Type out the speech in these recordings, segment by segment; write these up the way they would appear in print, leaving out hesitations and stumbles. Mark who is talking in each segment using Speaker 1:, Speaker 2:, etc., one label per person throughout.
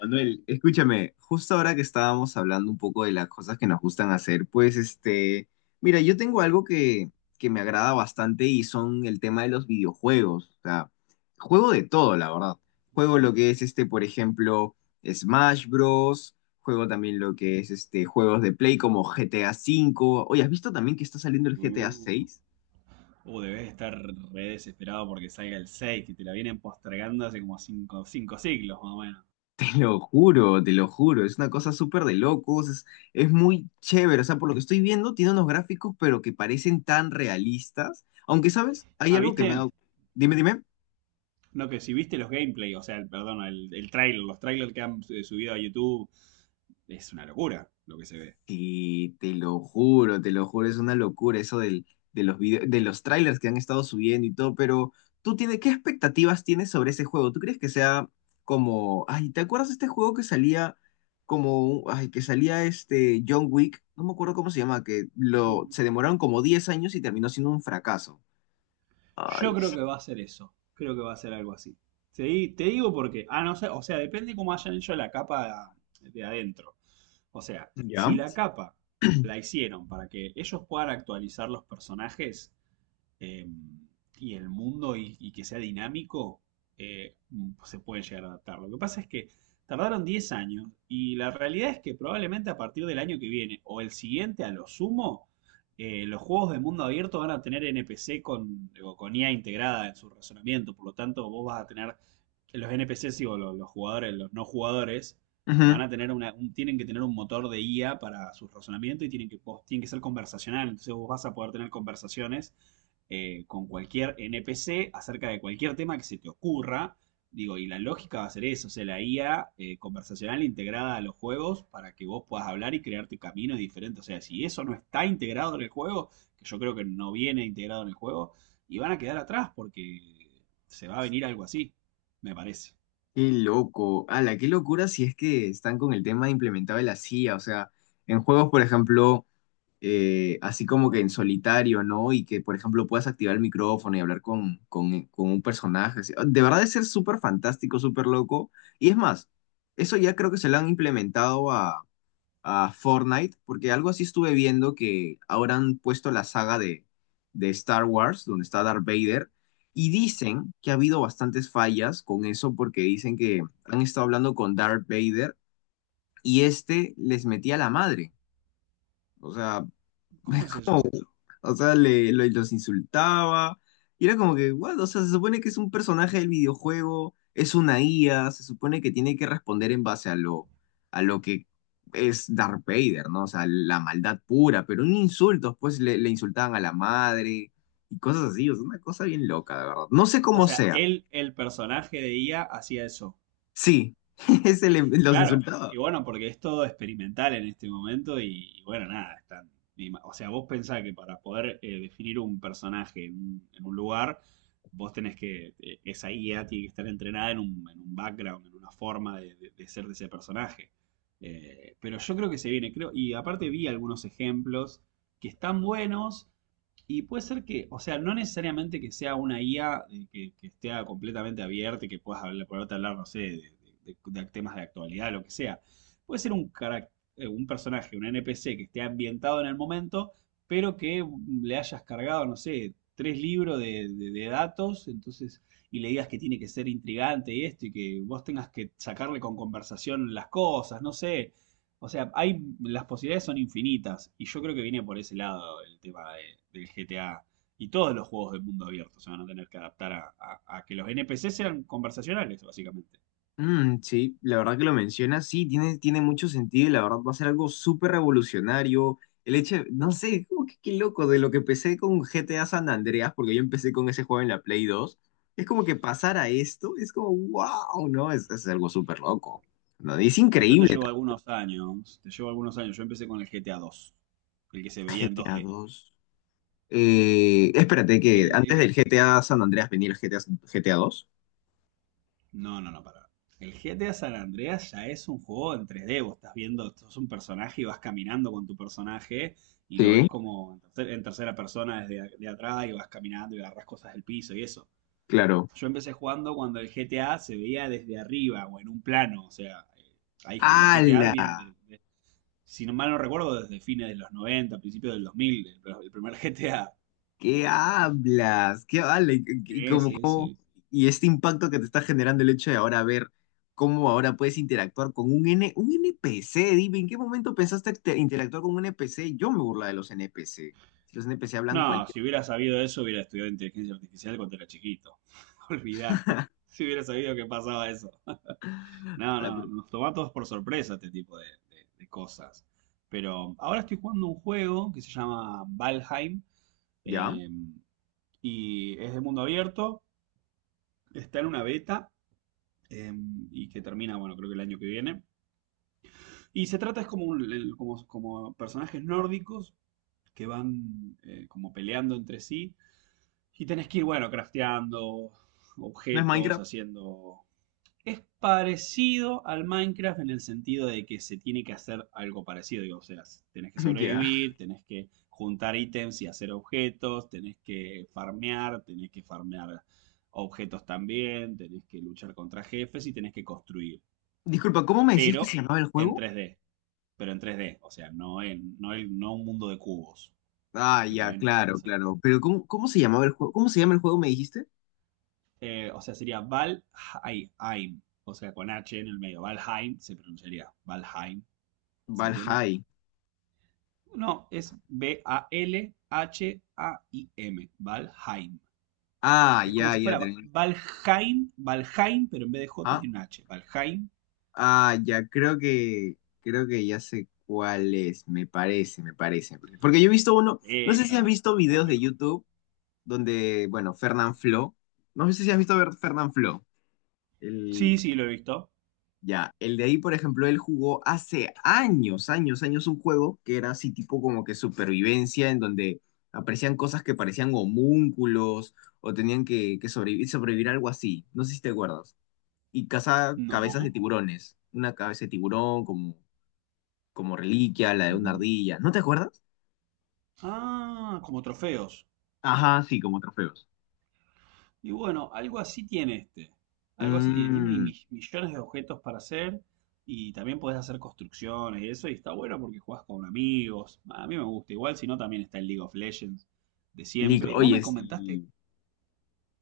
Speaker 1: Manuel, escúchame, justo ahora que estábamos hablando un poco de las cosas que nos gustan hacer, pues mira, yo tengo algo que me agrada bastante y son el tema de los videojuegos. O sea, juego de todo, la verdad. Juego
Speaker 2: Mm.
Speaker 1: lo que es por ejemplo, Smash Bros. Juego también lo que es juegos de Play como GTA V. Oye, ¿has visto también que está saliendo el GTA
Speaker 2: Uh.
Speaker 1: VI?
Speaker 2: Debes estar re desesperado porque salga el 6 que te la vienen postergando hace como cinco siglos más o menos.
Speaker 1: Te lo juro, es una cosa súper de locos, es muy chévere, o sea, por lo que estoy viendo, tiene unos gráficos pero que parecen tan realistas, aunque, ¿sabes? Hay
Speaker 2: Ah,
Speaker 1: algo que me
Speaker 2: ¿viste?
Speaker 1: ha... Dime, dime.
Speaker 2: No, que si viste los gameplay, o sea, el trailer, los trailers que han subido a YouTube, es una locura lo que se ve.
Speaker 1: Sí, te lo juro, es una locura eso de los trailers que han estado subiendo y todo, pero ¿qué expectativas tienes sobre ese juego? ¿Tú crees que sea como, ay, te acuerdas de este juego que salía como, ay, que salía este John Wick? No me acuerdo cómo se llama,
Speaker 2: Mm.
Speaker 1: se demoraron como 10 años y terminó siendo un fracaso. Ay,
Speaker 2: Yo creo que va a ser eso. Creo que va a ser algo así. Te digo porque, no sé, o sea, depende cómo hayan hecho la capa de adentro. O sea, si
Speaker 1: ¿ya?
Speaker 2: la capa la hicieron para que ellos puedan actualizar los personajes, eh, y el mundo y que sea dinámico, eh, se pueden llegar a adaptar. Lo que pasa es que tardaron 10 años y la realidad es que probablemente a partir del año que viene o el siguiente a lo sumo, los juegos de mundo abierto van a tener NPC con, digo, con IA integrada en su razonamiento, por lo tanto vos vas a tener los NPCs, digo, los jugadores, los no jugadores, van
Speaker 1: Ujú.
Speaker 2: a tener tienen que tener un motor de IA para su razonamiento y tienen que, tienen que ser conversacional. Entonces vos vas a poder tener conversaciones con cualquier NPC acerca de cualquier tema que se te ocurra. Digo, y la lógica va a ser eso, o sea, la IA conversacional integrada a los juegos para que vos puedas hablar y crearte caminos diferentes. O sea, si eso no está integrado en el juego, que yo creo que no viene integrado en el juego, y van a quedar atrás porque se va a venir algo así me parece.
Speaker 1: Qué loco, ala, qué locura si es que están con el tema implementado de la C I A, o sea, en juegos, por ejemplo... así como que en solitario, ¿no? Y que, por ejemplo, puedas activar el micrófono y hablar con un personaje. Así. De verdad es ser súper fantástico, súper loco. Y es más, eso ya creo que se lo han implementado a Fortnite, porque algo así estuve viendo que ahora han puesto la saga de Star Wars, donde está Darth Vader. Y dicen que ha habido bastantes fallas con eso porque dicen que han estado hablando con Darth Vader y este les metía la madre. O sea,
Speaker 2: ¿Cómo es eso?
Speaker 1: Los insultaba. Y era como que, ¿what? O sea, se supone que es un personaje del videojuego, es una IA, se supone que tiene que responder en base a lo que es Darth Vader, ¿no? O sea, la maldad pura, pero un insulto, pues le insultaban a la madre y cosas así, o sea, una cosa bien loca, de verdad. No sé
Speaker 2: O
Speaker 1: cómo
Speaker 2: sea,
Speaker 1: sea.
Speaker 2: él, el personaje de IA, hacía eso.
Speaker 1: Sí, ese los
Speaker 2: Claro,
Speaker 1: insultaba.
Speaker 2: y bueno, porque es todo experimental en este momento y bueno, nada, están... y o sea, vos pensás que para poder definir un personaje en un lugar, vos tenés que, esa IA tiene que estar entrenada en un background, en una forma de, de ser de ese personaje. Pero yo creo que se viene, creo, y aparte vi algunos ejemplos que están buenos. Y puede ser que, o sea, no necesariamente que sea una IA que esté completamente abierta y que puedas hablar, poderte hablar, no sé, de, de temas de actualidad, lo que sea. Puede ser un, un personaje, un NPC que esté ambientado en el momento, pero que le hayas cargado, no sé, tres libros de, de datos, entonces, y le digas que tiene que ser intrigante y esto, y que vos tengas que sacarle con conversación las cosas, no sé. O sea, hay, las posibilidades son infinitas y yo creo que viene por ese lado el tema del GTA y todos los juegos del mundo abierto se van a tener que adaptar a, a que los NPC sean conversacionales, básicamente.
Speaker 1: Mm, sí, la verdad que lo mencionas, sí, tiene mucho sentido y la verdad va a ser algo súper revolucionario. El hecho, no sé, como que qué loco, de lo que empecé con GTA San Andreas, porque yo empecé con ese juego en la Play 2, es como que pasar a esto, es como, wow, ¿no? Es algo súper loco, ¿no? Y es
Speaker 2: Y yo te
Speaker 1: increíble
Speaker 2: llevo algunos años, te llevo algunos años, yo empecé con el GTA 2, el que se veía
Speaker 1: también,
Speaker 2: en
Speaker 1: GTA
Speaker 2: 2D.
Speaker 1: 2. Espérate que
Speaker 2: El
Speaker 1: antes
Speaker 2: que
Speaker 1: del GTA San Andreas venía el GTA, GTA 2.
Speaker 2: No, no, no, para. El GTA San Andreas ya es un juego en 3D. Vos estás viendo, sos un personaje y vas caminando con tu personaje y lo ves
Speaker 1: Sí,
Speaker 2: como en, en tercera persona desde de atrás y vas caminando y agarras cosas del piso y eso.
Speaker 1: claro.
Speaker 2: Yo empecé jugando cuando el GTA se veía desde arriba o en un plano. O sea, hay los GTA
Speaker 1: ¡Hala!
Speaker 2: vienen de, si no mal no recuerdo, desde fines de los 90, principios del 2000, el primer GTA.
Speaker 1: ¿Qué hablas? ¿Qué vale? ¿Y
Speaker 2: Ese, ese.
Speaker 1: y este impacto que te está generando el hecho de ahora ver cómo ahora puedes interactuar con un NPC? Dime, ¿en qué momento pensaste interactuar con un NPC? Yo me burla de los NPC. Los NPC hablan
Speaker 2: No,
Speaker 1: cualquier...
Speaker 2: si hubiera sabido eso, hubiera estudiado inteligencia artificial cuando era chiquito. Olvídate. Si hubiera sabido que pasaba eso. No,
Speaker 1: palabra,
Speaker 2: no,
Speaker 1: pero-
Speaker 2: nos toma a todos por sorpresa este tipo de, de cosas. Pero ahora estoy jugando un juego que se llama Valheim,
Speaker 1: ¿Ya?
Speaker 2: eh, y es de mundo abierto. Está en una beta eh, y que termina, bueno, creo que el año que viene. Y se trata es como, como, como personajes nórdicos que van como peleando entre sí. Y tenés que ir, bueno, crafteando
Speaker 1: ¿No es
Speaker 2: objetos,
Speaker 1: Minecraft?
Speaker 2: haciendo... Es parecido al Minecraft en el sentido de que se tiene que hacer algo parecido. Digo, o sea, tenés que
Speaker 1: Ya.
Speaker 2: sobrevivir, tenés que juntar ítems y hacer objetos, tenés que farmear objetos también, tenés que luchar contra jefes y tenés que construir.
Speaker 1: Disculpa, ¿cómo me decías que se
Speaker 2: Pero
Speaker 1: llamaba el
Speaker 2: en
Speaker 1: juego?
Speaker 2: 3D, pero en 3D, o sea, no en, no un mundo de cubos,
Speaker 1: Ah,
Speaker 2: que por
Speaker 1: ya,
Speaker 2: ahí no, no
Speaker 1: claro,
Speaker 2: sé.
Speaker 1: claro. Pero ¿cómo se llamaba el juego? ¿Cómo se llama el juego, me dijiste?
Speaker 2: O sea, sería Valheim. O sea, con H en el medio. Valheim se pronunciaría Valheim. ¿Se entiende?
Speaker 1: Valheim.
Speaker 2: No, es B-A-L-H-A-I-M. Valheim.
Speaker 1: Ah,
Speaker 2: Es como
Speaker 1: ya,
Speaker 2: si
Speaker 1: ya. Te...
Speaker 2: fuera Valheim, Valheim, pero en vez de J tiene un H. Valheim.
Speaker 1: Ah, ya, creo que ya sé cuál es, me parece, me parece. Porque yo he visto uno, no
Speaker 2: Eh,
Speaker 1: sé si has
Speaker 2: está,
Speaker 1: visto
Speaker 2: está
Speaker 1: videos de
Speaker 2: bueno.
Speaker 1: YouTube donde, bueno, Fernán Flo, no sé si has visto ver Fernán Flo, el,
Speaker 2: Sí, sí, lo he visto.
Speaker 1: ya, el de ahí, por ejemplo, él jugó hace años, años, años un juego que era así tipo como que supervivencia, en donde aparecían cosas que parecían homúnculos o tenían que sobrevivir, sobrevivir algo así, no sé si te acuerdas, y caza cabezas de
Speaker 2: No.
Speaker 1: tiburones. Una cabeza de tiburón, como reliquia, la de una
Speaker 2: Mm.
Speaker 1: ardilla. ¿No te acuerdas?
Speaker 2: Ah, como trofeos.
Speaker 1: Ajá, sí, como trofeos.
Speaker 2: Y bueno, algo así tiene este. Algo así tiene. Tiene
Speaker 1: Mmm.
Speaker 2: millones de objetos para hacer y también podés hacer construcciones y eso. Y está bueno porque jugás con amigos. A mí me gusta. Igual si no, también está el League of Legends de siempre. Y vos me
Speaker 1: Oye,
Speaker 2: comentaste,
Speaker 1: sí.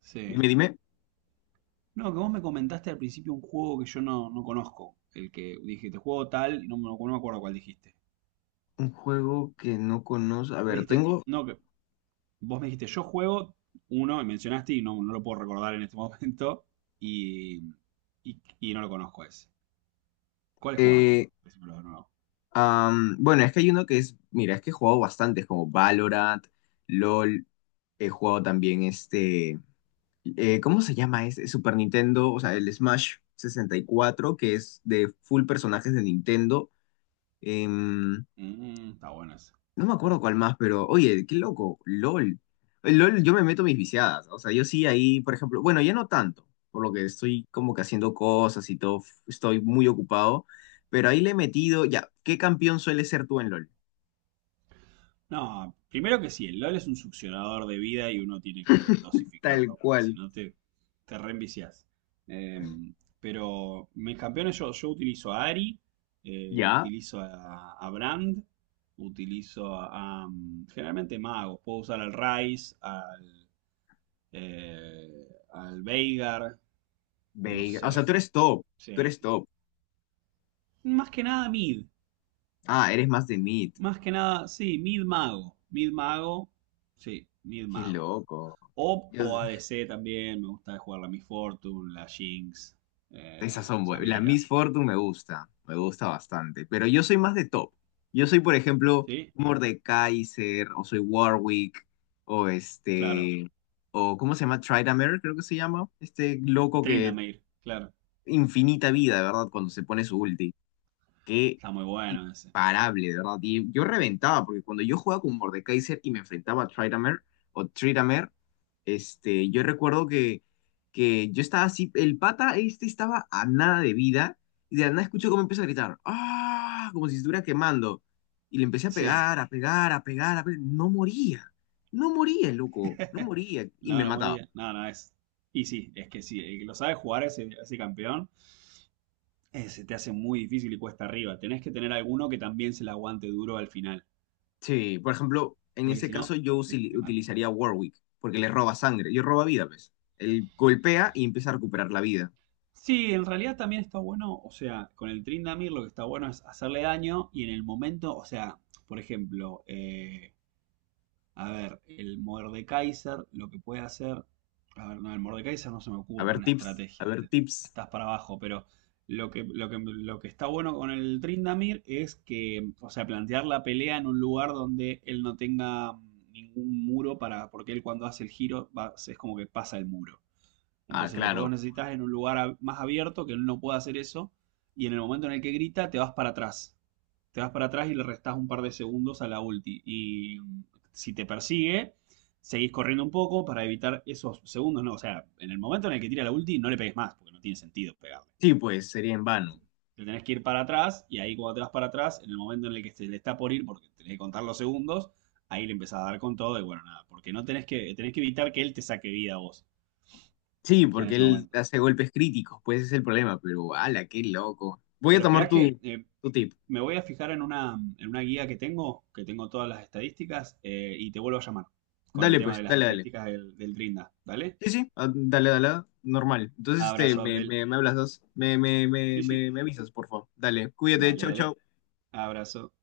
Speaker 2: sí.
Speaker 1: Dime, dime.
Speaker 2: No, que vos me comentaste al principio un juego que yo no, no conozco. El que dijiste, juego tal, y no, no me acuerdo cuál dijiste.
Speaker 1: Un juego que no conozco. A
Speaker 2: Me
Speaker 1: ver,
Speaker 2: dijiste,
Speaker 1: tengo.
Speaker 2: no, que vos me dijiste, yo juego uno, y mencionaste, y no, no lo puedo recordar en este momento, y, y no lo conozco ese. ¿Cuál jugás vos?
Speaker 1: eh,
Speaker 2: Decímelo de nuevo.
Speaker 1: bueno, es que hay uno que es. Mira, es que he jugado bastantes, como Valorant, LOL. He jugado también este. ¿Cómo se llama? Es, Super Nintendo, o sea, el Smash 64, que es de full personajes de Nintendo. em,
Speaker 2: Está bueno eso.
Speaker 1: No me acuerdo cuál más, pero oye, qué loco, LOL. El LOL, yo me meto mis viciadas. O sea, yo sí ahí, por ejemplo, bueno, ya no tanto, por lo que estoy como que haciendo cosas y todo, estoy muy ocupado, pero ahí le he metido, ya, ¿qué campeón suele ser tú en LOL?
Speaker 2: No, primero que sí, el LOL es un succionador de vida y uno tiene que
Speaker 1: Tal
Speaker 2: dosificarlo, porque si
Speaker 1: cual,
Speaker 2: no te, te reenviciás. Eh, pero mis campeones, yo utilizo a Ari,
Speaker 1: ya,
Speaker 2: utilizo a Brand, utilizo a, generalmente magos. Puedo usar al Rice, al, al Veigar, no
Speaker 1: Veiga. O sea, tú
Speaker 2: sé.
Speaker 1: eres top, tú
Speaker 2: Sí.
Speaker 1: eres top.
Speaker 2: Más que nada mid.
Speaker 1: Ah, eres más de mid.
Speaker 2: Más que nada, sí, mid mago. Mid mago, sí, mid
Speaker 1: Qué
Speaker 2: mago.
Speaker 1: loco. Dios.
Speaker 2: O ADC también, me gusta jugar la Miss Fortune, la Jinx,
Speaker 1: Esas
Speaker 2: eh,
Speaker 1: son buenas. La
Speaker 2: Samira.
Speaker 1: Miss Fortune me gusta bastante. Pero yo soy más de top. Yo soy, por ejemplo,
Speaker 2: Sí,
Speaker 1: Mordekaiser, o soy Warwick, o
Speaker 2: claro.
Speaker 1: este, o ¿cómo se llama? Tryndamere, creo que se llama. Este loco que
Speaker 2: Tryndamere, claro.
Speaker 1: infinita vida, ¿verdad? Cuando se pone su ulti. Qué
Speaker 2: Está muy bueno ese.
Speaker 1: imparable, de verdad. Y yo reventaba, porque cuando yo jugaba con Mordekaiser y me enfrentaba a Tryndamere o Tryndamere, este, yo recuerdo que yo estaba así, el pata este estaba a nada de vida, y de la nada escucho cómo empieza a gritar, ¡ah!, como si estuviera quemando. Y le empecé a
Speaker 2: Sí.
Speaker 1: pegar, a pegar, a pegar, a pegar. No moría, no moría, loco, no moría. Y
Speaker 2: No,
Speaker 1: me
Speaker 2: no
Speaker 1: mataba.
Speaker 2: moría. No, no es. Y sí, es que sí, el que lo sabe jugar ese, ese campeón, se te hace muy difícil y cuesta arriba. Tenés que tener alguno que también se la aguante duro al final,
Speaker 1: Sí, por ejemplo, en
Speaker 2: porque
Speaker 1: ese
Speaker 2: si
Speaker 1: caso
Speaker 2: no,
Speaker 1: yo
Speaker 2: te, te mata.
Speaker 1: utilizaría Warwick, porque le roba sangre. Yo roba vida, ves. Él golpea y empieza a recuperar la vida.
Speaker 2: Sí, en realidad también está bueno, o sea, con el Trindamir lo que está bueno es hacerle daño y en el momento, o sea, por ejemplo, a ver, el Mordekaiser lo que puede hacer, a ver, no, el Mordekaiser no se me
Speaker 1: A
Speaker 2: ocurre
Speaker 1: ver,
Speaker 2: una
Speaker 1: tips, a
Speaker 2: estrategia,
Speaker 1: ver, tips.
Speaker 2: estás para abajo, pero lo que está bueno con el Trindamir es que, o sea, plantear la pelea en un lugar donde él no tenga ningún muro para, porque él cuando hace el giro es como que pasa el muro.
Speaker 1: Ah,
Speaker 2: Entonces lo que vos
Speaker 1: claro.
Speaker 2: necesitas es en un lugar más abierto que él no pueda hacer eso y en el momento en el que grita te vas para atrás. Te vas para atrás y le restás un par de segundos a la ulti. Y si te persigue, seguís corriendo un poco para evitar esos segundos. No, o sea, en el momento en el que tira la ulti no le pegues más porque no tiene sentido pegarle.
Speaker 1: Sí, pues sería en
Speaker 2: Te
Speaker 1: vano.
Speaker 2: tenés que ir para atrás y ahí cuando te vas para atrás, en el momento en el que se le está por ir porque tenés que contar los segundos, ahí le empezás a dar con todo y bueno, nada, porque no tenés que, tenés que evitar que él te saque vida a vos
Speaker 1: Sí,
Speaker 2: en
Speaker 1: porque
Speaker 2: ese
Speaker 1: él
Speaker 2: momento.
Speaker 1: hace golpes críticos, pues ese es el problema, pero ala, qué loco. Voy a
Speaker 2: Pero
Speaker 1: tomar
Speaker 2: espera que
Speaker 1: tu, tu tip.
Speaker 2: me voy a fijar en una guía que tengo todas las estadísticas, y te vuelvo a llamar con el
Speaker 1: Dale,
Speaker 2: tema
Speaker 1: pues,
Speaker 2: de las
Speaker 1: dale, dale.
Speaker 2: estadísticas del, del Drinda. ¿Dale?
Speaker 1: Sí, sí, ah, dale, dale, normal. Entonces, este,
Speaker 2: Abrazo,
Speaker 1: me,
Speaker 2: Abdel.
Speaker 1: me, me hablas dos. Me, me, me,
Speaker 2: Sí, sí.
Speaker 1: me, me avisas, por favor. Dale, cuídate,
Speaker 2: Dale,
Speaker 1: chau,
Speaker 2: dale.
Speaker 1: chau.
Speaker 2: Abrazo.